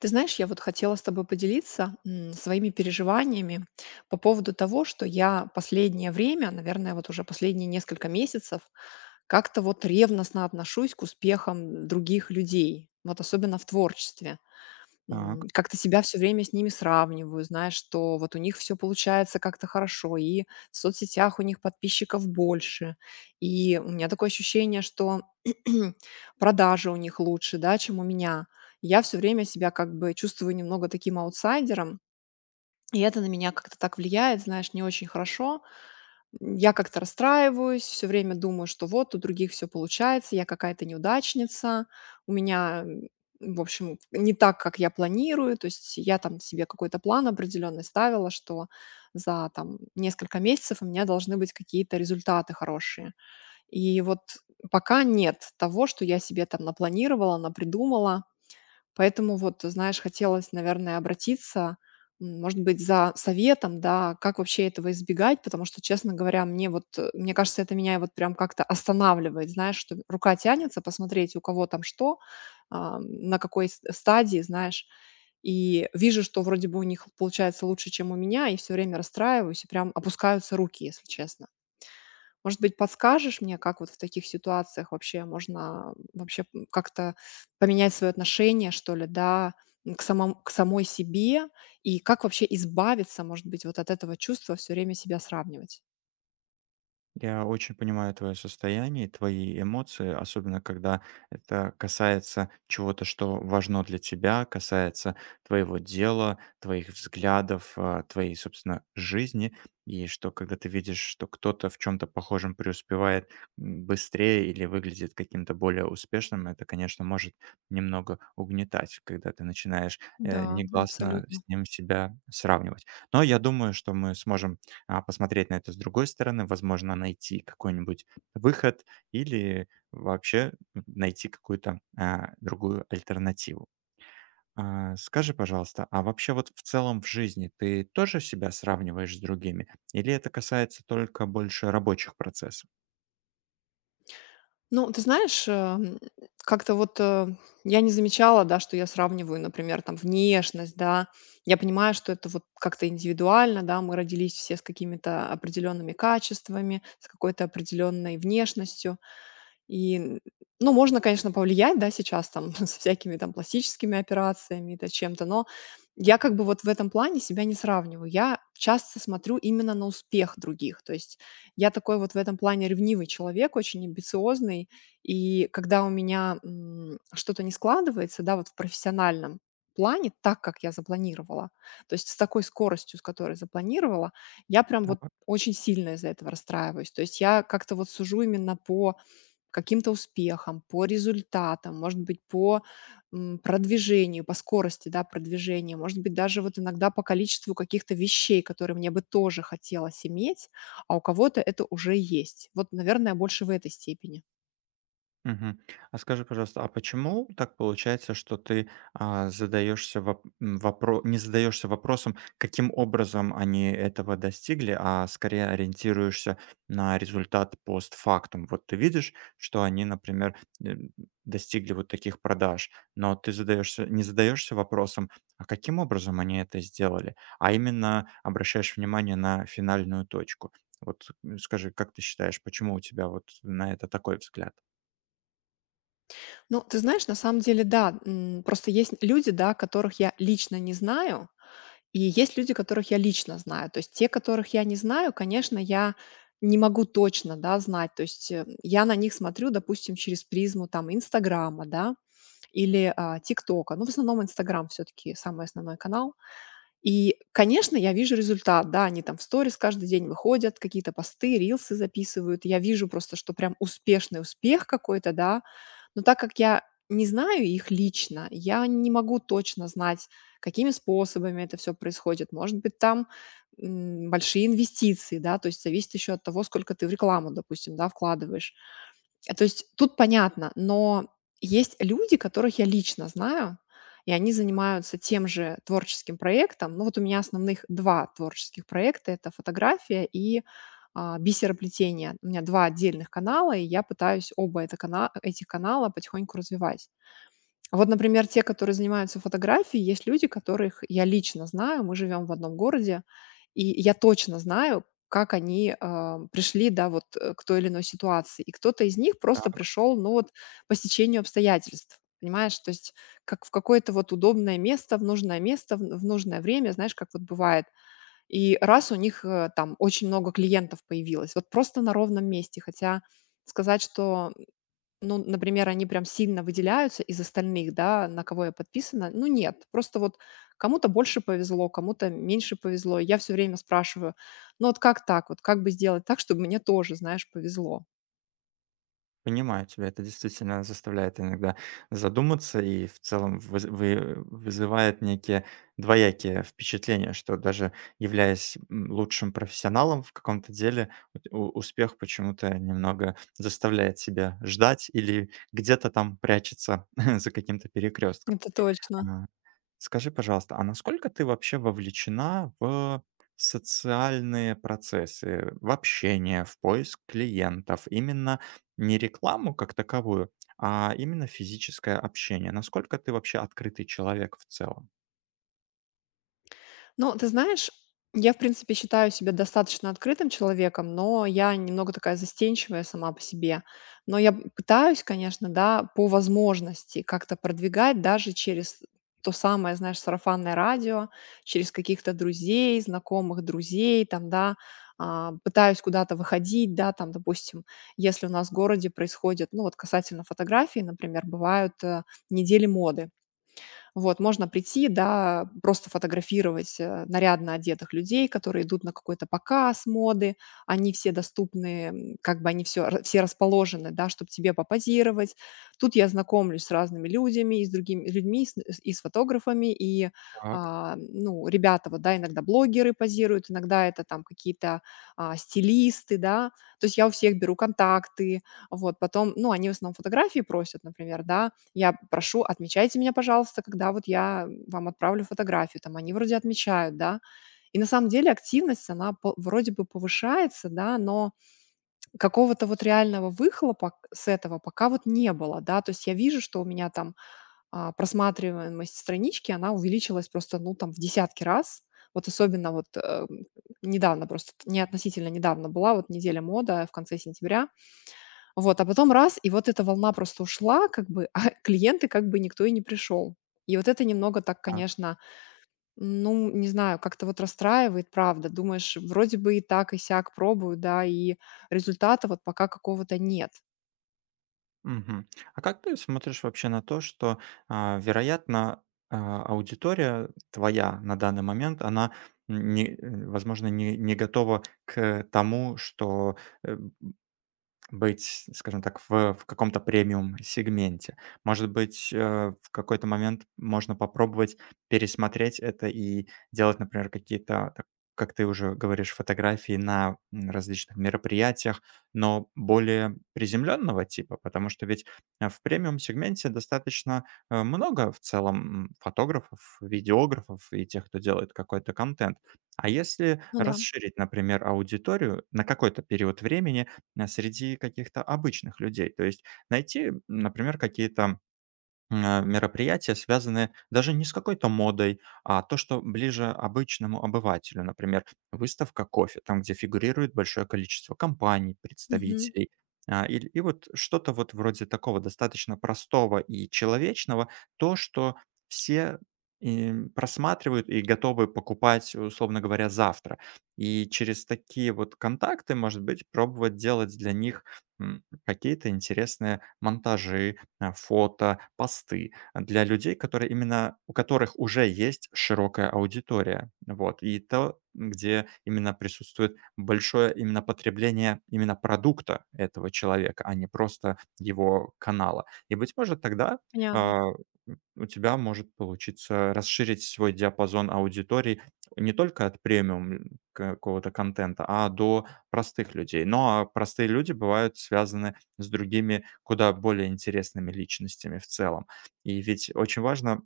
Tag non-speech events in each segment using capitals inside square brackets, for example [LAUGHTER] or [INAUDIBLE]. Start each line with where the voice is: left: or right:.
left: Ты знаешь, я вот хотела с тобой поделиться своими переживаниями по поводу того, что я последнее время, наверное, вот уже последние несколько месяцев, как-то вот ревностно отношусь к успехам других людей, вот особенно в творчестве.
right: Так,
left: Как-то себя все время с ними сравниваю, знаешь, что вот у них все получается как-то хорошо, и в соцсетях у них подписчиков больше, и у меня такое ощущение, что [CLEARS THROAT] продажи у них лучше, да, чем у меня. Я все время себя как бы чувствую немного таким аутсайдером, и это на меня как-то так влияет, знаешь, не очень хорошо. Я как-то расстраиваюсь, все время думаю, что вот у других все получается, я какая-то неудачница, у меня, в общем, не так, как я планирую. То есть я там себе какой-то план определенный ставила, что за там несколько месяцев у меня должны быть какие-то результаты хорошие. И вот пока нет того, что я себе там напланировала, напридумала. Поэтому вот, знаешь, хотелось, наверное, обратиться, может быть, за советом, да, как вообще этого избегать, потому что, честно говоря, мне кажется, это меня вот прям как-то останавливает, знаешь, что рука тянется посмотреть, у кого там что, на какой стадии, знаешь, и вижу, что вроде бы у них получается лучше, чем у меня, и все время расстраиваюсь, и прям опускаются руки, если честно. Может быть, подскажешь мне, как вот в таких ситуациях вообще можно вообще как-то поменять свое отношение, что ли, да, к самой себе, и как вообще избавиться, может быть, вот от этого чувства все время себя сравнивать?
right: я очень понимаю твое состояние, и твои эмоции, особенно когда это касается чего-то, что важно для тебя, касается твоего дела, твоих взглядов, твоей, собственно, жизни. И что когда ты видишь, что кто-то в чем-то похожем преуспевает быстрее или выглядит каким-то более успешным, это, конечно, может немного угнетать, когда ты начинаешь
left: Да,
right: негласно
left: абсолютно.
right: с ним себя сравнивать. Но я думаю, что мы сможем посмотреть на это с другой стороны, возможно, найти какой-нибудь выход или вообще найти какую-то другую альтернативу. Скажи, пожалуйста, а вообще вот в целом в жизни ты тоже себя сравниваешь с другими? Или это касается только больше рабочих процессов?
left: Ну, ты знаешь, как-то вот я не замечала, да, что я сравниваю, например, там внешность, да. Я понимаю, что это вот как-то индивидуально, да, мы родились все с какими-то определенными качествами, с какой-то определенной внешностью. И, ну, можно, конечно, повлиять, да, сейчас там [LAUGHS] с всякими там пластическими операциями, да, чем-то, но я как бы вот в этом плане себя не сравниваю. Я часто смотрю именно на успех других. То есть я такой вот в этом плане ревнивый человек, очень амбициозный. И когда у меня, что-то не складывается, да, вот в профессиональном плане так, как я запланировала, то есть с такой скоростью, с которой запланировала, я прям вот очень сильно из-за этого расстраиваюсь. То есть я как-то вот сужу именно по каким-то успехам, по результатам, может быть, по продвижению, по скорости да, продвижения, может быть, даже вот иногда по количеству каких-то вещей, которые мне бы тоже хотелось иметь, а у кого-то это уже есть. Вот, наверное, больше в этой степени.
right: Мгм. А скажи, пожалуйста, а почему так получается, что ты, а, задаешься воп м, вопро не задаешься вопросом, каким образом они этого достигли, а скорее ориентируешься на результат постфактум? Вот ты видишь, что они, например, м, достигли вот таких продаж, но ты задаешься не задаешься вопросом, а каким образом они это сделали, а именно обращаешь внимание на финальную точку. Вот, скажи, как ты считаешь, почему у тебя вот на это такой взгляд?
left: Ну, ты знаешь, на самом деле, да, просто есть люди, да, которых я лично не знаю, и есть люди, которых я лично знаю. То есть те, которых я не знаю, конечно, я не могу точно, да, знать. То есть, я на них смотрю, допустим, через призму там "Инстаграма", да, или, "Тиктока". Ну, в основном "Инстаграм" все таки самый основной канал. И, конечно, я вижу результат, да, они там в сторис каждый день выходят, какие-то посты, рилсы записывают. Я вижу просто, что прям успешный успех какой-то, да. Но так как я не знаю их лично, я не могу точно знать, какими способами это все происходит. Может быть, там большие инвестиции, да, то есть зависит еще от того, сколько ты в рекламу, допустим, да, вкладываешь. А, то есть тут понятно, но есть люди, которых я лично знаю, и они занимаются тем же творческим проектом. Ну, вот у меня основных 2 творческих проекта- это фотография и, бисероплетение. У меня 2 отдельных канала, и я пытаюсь оба это кана этих канала потихоньку развивать. А вот, например, те, которые занимаются фотографией, есть люди, которых я лично знаю, мы живем в одном городе, и я точно знаю, как они пришли, да, вот к той или иной ситуации. И кто-то из них просто пришел, ну вот, по стечению обстоятельств, понимаешь? То есть как в какое-то вот удобное место, в нужное место, в нужное время, знаешь, как вот бывает. И раз у них там очень много клиентов появилось, вот просто на ровном месте, хотя сказать, что ну, например, они прям сильно выделяются из остальных, да, на кого я подписана. Ну, нет, просто вот кому-то больше повезло, кому-то меньше повезло. Я все время спрашиваю, ну вот как так, вот как бы сделать так, чтобы мне тоже, знаешь, повезло.
right: Понимаю тебя, это действительно заставляет иногда задуматься и в целом вызывает некие двоякие впечатления, что даже являясь лучшим профессионалом в каком-то деле, успех почему-то немного заставляет себя ждать или где-то там прячется [LAUGHS] за каким-то перекрестком.
left: Это точно.
right: Скажи, пожалуйста, а насколько ты вообще вовлечена в социальные процессы, в общение, в поиск клиентов? Именно не рекламу как таковую, а именно физическое общение. Насколько ты вообще открытый человек в целом?
left: Ну, ты знаешь, я, в принципе, считаю себя достаточно открытым человеком, но я немного такая застенчивая сама по себе. Но я пытаюсь, конечно, да, по возможности как-то продвигать даже через то самое, знаешь, сарафанное радио, через каких-то друзей, знакомых друзей, там, да, пытаюсь куда-то выходить, да, там, допустим, если у нас в городе происходит, ну, вот касательно фотографий, например, бывают недели моды, вот, можно прийти, да, просто фотографировать нарядно одетых людей, которые идут на какой-то показ моды, они все доступны, как бы они все расположены, да, чтобы тебе попозировать. Тут я знакомлюсь с разными людьми, и с другими людьми, и с фотографами, и,
right: Так.
left: ну, ребята, вот, да, иногда блогеры позируют, иногда это там какие-то стилисты, да, то есть я у всех беру контакты, вот, потом, ну, они в основном фотографии просят, например, да, я прошу, отмечайте меня, пожалуйста, когда вот я вам отправлю фотографию. Там они вроде отмечают, да. И на самом деле активность, она вроде бы повышается, да, но какого-то вот реального выхлопа с этого пока вот не было, да. То есть я вижу, что у меня там просматриваемость странички, она увеличилась просто, ну, там в десятки раз. Вот особенно вот недавно, просто не относительно недавно была, вот неделя мода в конце сентября, вот, а потом раз, и вот эта волна просто ушла, как бы, [LAUGHS] а клиенты как бы никто и не пришел. И вот это немного так,
right: Так.
left: конечно, ну, не знаю, как-то вот расстраивает, правда. Думаешь, вроде бы и так, и сяк пробую, да, и результата вот пока какого-то нет.
right: Мгм. А как ты смотришь вообще на то, что, вероятно, аудитория твоя на данный момент, она не, э, возможно, не готова к тому, что э, быть, скажем так, в каком-то премиум-сегменте. Может быть, в какой-то момент можно попробовать пересмотреть это и делать, например, какие-то, так как ты уже говоришь, фотографии на, различных мероприятиях, но более приземленного типа, потому что ведь, в премиум-сегменте достаточно, много в целом, фотографов, видеографов и тех, кто делает какой-то контент. А если
left: Ну да,
right: расширить, например, аудиторию на какой-то период времени среди каких-то обычных людей. То есть найти, например, какие-то мероприятия, связанные даже не с какой-то модой, а то, что ближе обычному обывателю. Например, выставка кофе, там, где фигурирует большое количество компаний,
left: мгм,
right: представителей. И вот что-то вот вроде такого достаточно простого и человечного, то, что все просматривают и готовы покупать, условно говоря, завтра. И через такие вот контакты, может быть, пробовать делать для них какие-то интересные монтажи, фото, посты для людей, которые именно у которых уже есть широкая аудитория. Вот. И то, где именно присутствует большое именно потребление именно продукта этого человека, а не просто его канала. И, быть может, тогда
left: понятно.
right: а, у тебя может получиться расширить свой диапазон аудитории не только от премиум какого-то контента, а до простых людей. Но а простые люди бывают связаны с другими куда более интересными личностями в целом. И ведь очень важно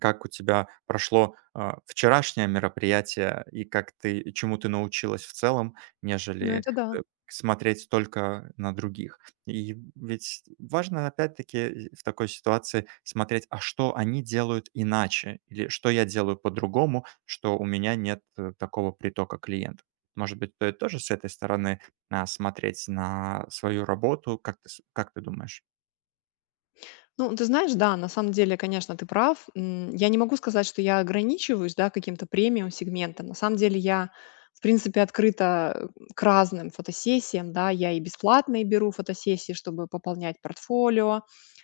right: как у тебя прошло, вчерашнее мероприятие и как ты чему ты научилась в целом,
left: Ну
right: нежели,
left: это да.
right: э, смотреть только на других? И ведь важно опять-таки в такой ситуации смотреть, а что они делают иначе или что я делаю по-другому, что у меня нет, такого притока клиентов. Может быть, стоит тоже с этой стороны, смотреть на свою работу? Как ты думаешь?
left: Ну, ты знаешь, да, на самом деле, конечно, ты прав. Я не могу сказать, что я ограничиваюсь, да, каким-то премиум-сегментом. На самом деле я, в принципе, открыта к разным фотосессиям, да, я и бесплатные беру фотосессии, чтобы пополнять портфолио.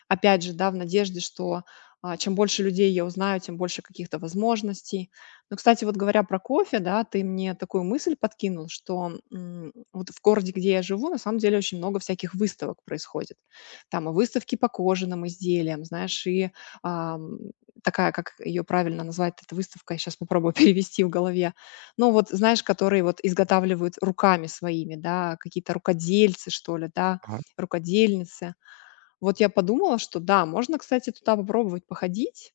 left: Опять же, да, в надежде, что чем больше людей я узнаю, тем больше каких-то возможностей. Но, кстати, вот говоря про кофе, да, ты мне такую мысль подкинул, что вот в городе, где я живу, на самом деле очень много всяких выставок происходит. Там выставки по кожаным изделиям, знаешь, и, ам, такая, как ее правильно назвать, эта выставка, я сейчас попробую [LAUGHS] перевести в голове. Ну, вот, знаешь, которые вот изготавливают руками своими, да, какие-то рукодельцы, что ли, да,
right: Ага,
left: рукодельницы. Вот я подумала, что да, можно, кстати, туда попробовать походить.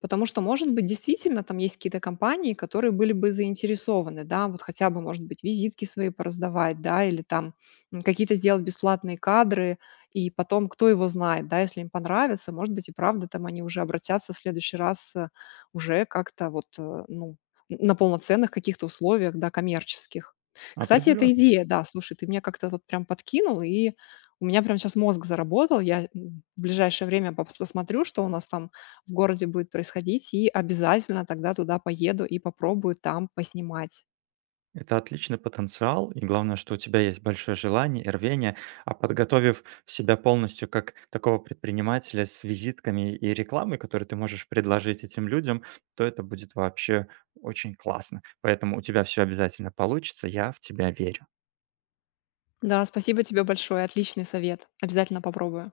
left: Потому что, может быть, действительно там есть какие-то компании, которые были бы заинтересованы, да, вот хотя бы, может быть, визитки свои пораздавать, да, или там какие-то сделать бесплатные кадры, и потом, кто его знает, да, если им понравится, может быть, и правда там они уже обратятся в следующий раз уже как-то вот, ну, на полноценных каких-то условиях, да, коммерческих. Кстати, эта
right: определенно.
left: идея, да, слушай, ты меня как-то вот прям подкинул, и у меня прям сейчас мозг заработал, я в ближайшее время посмотрю, что у нас там в городе будет происходить, и обязательно тогда туда поеду и попробую там поснимать.
right: Это отличный потенциал, и главное, что у тебя есть большое желание и рвение, а подготовив себя полностью как такого предпринимателя с визитками и рекламой, которую ты можешь предложить этим людям, то это будет вообще очень классно. Поэтому у тебя все обязательно получится, я в тебя верю.
left: Да, спасибо тебе большое, отличный совет. Обязательно попробую.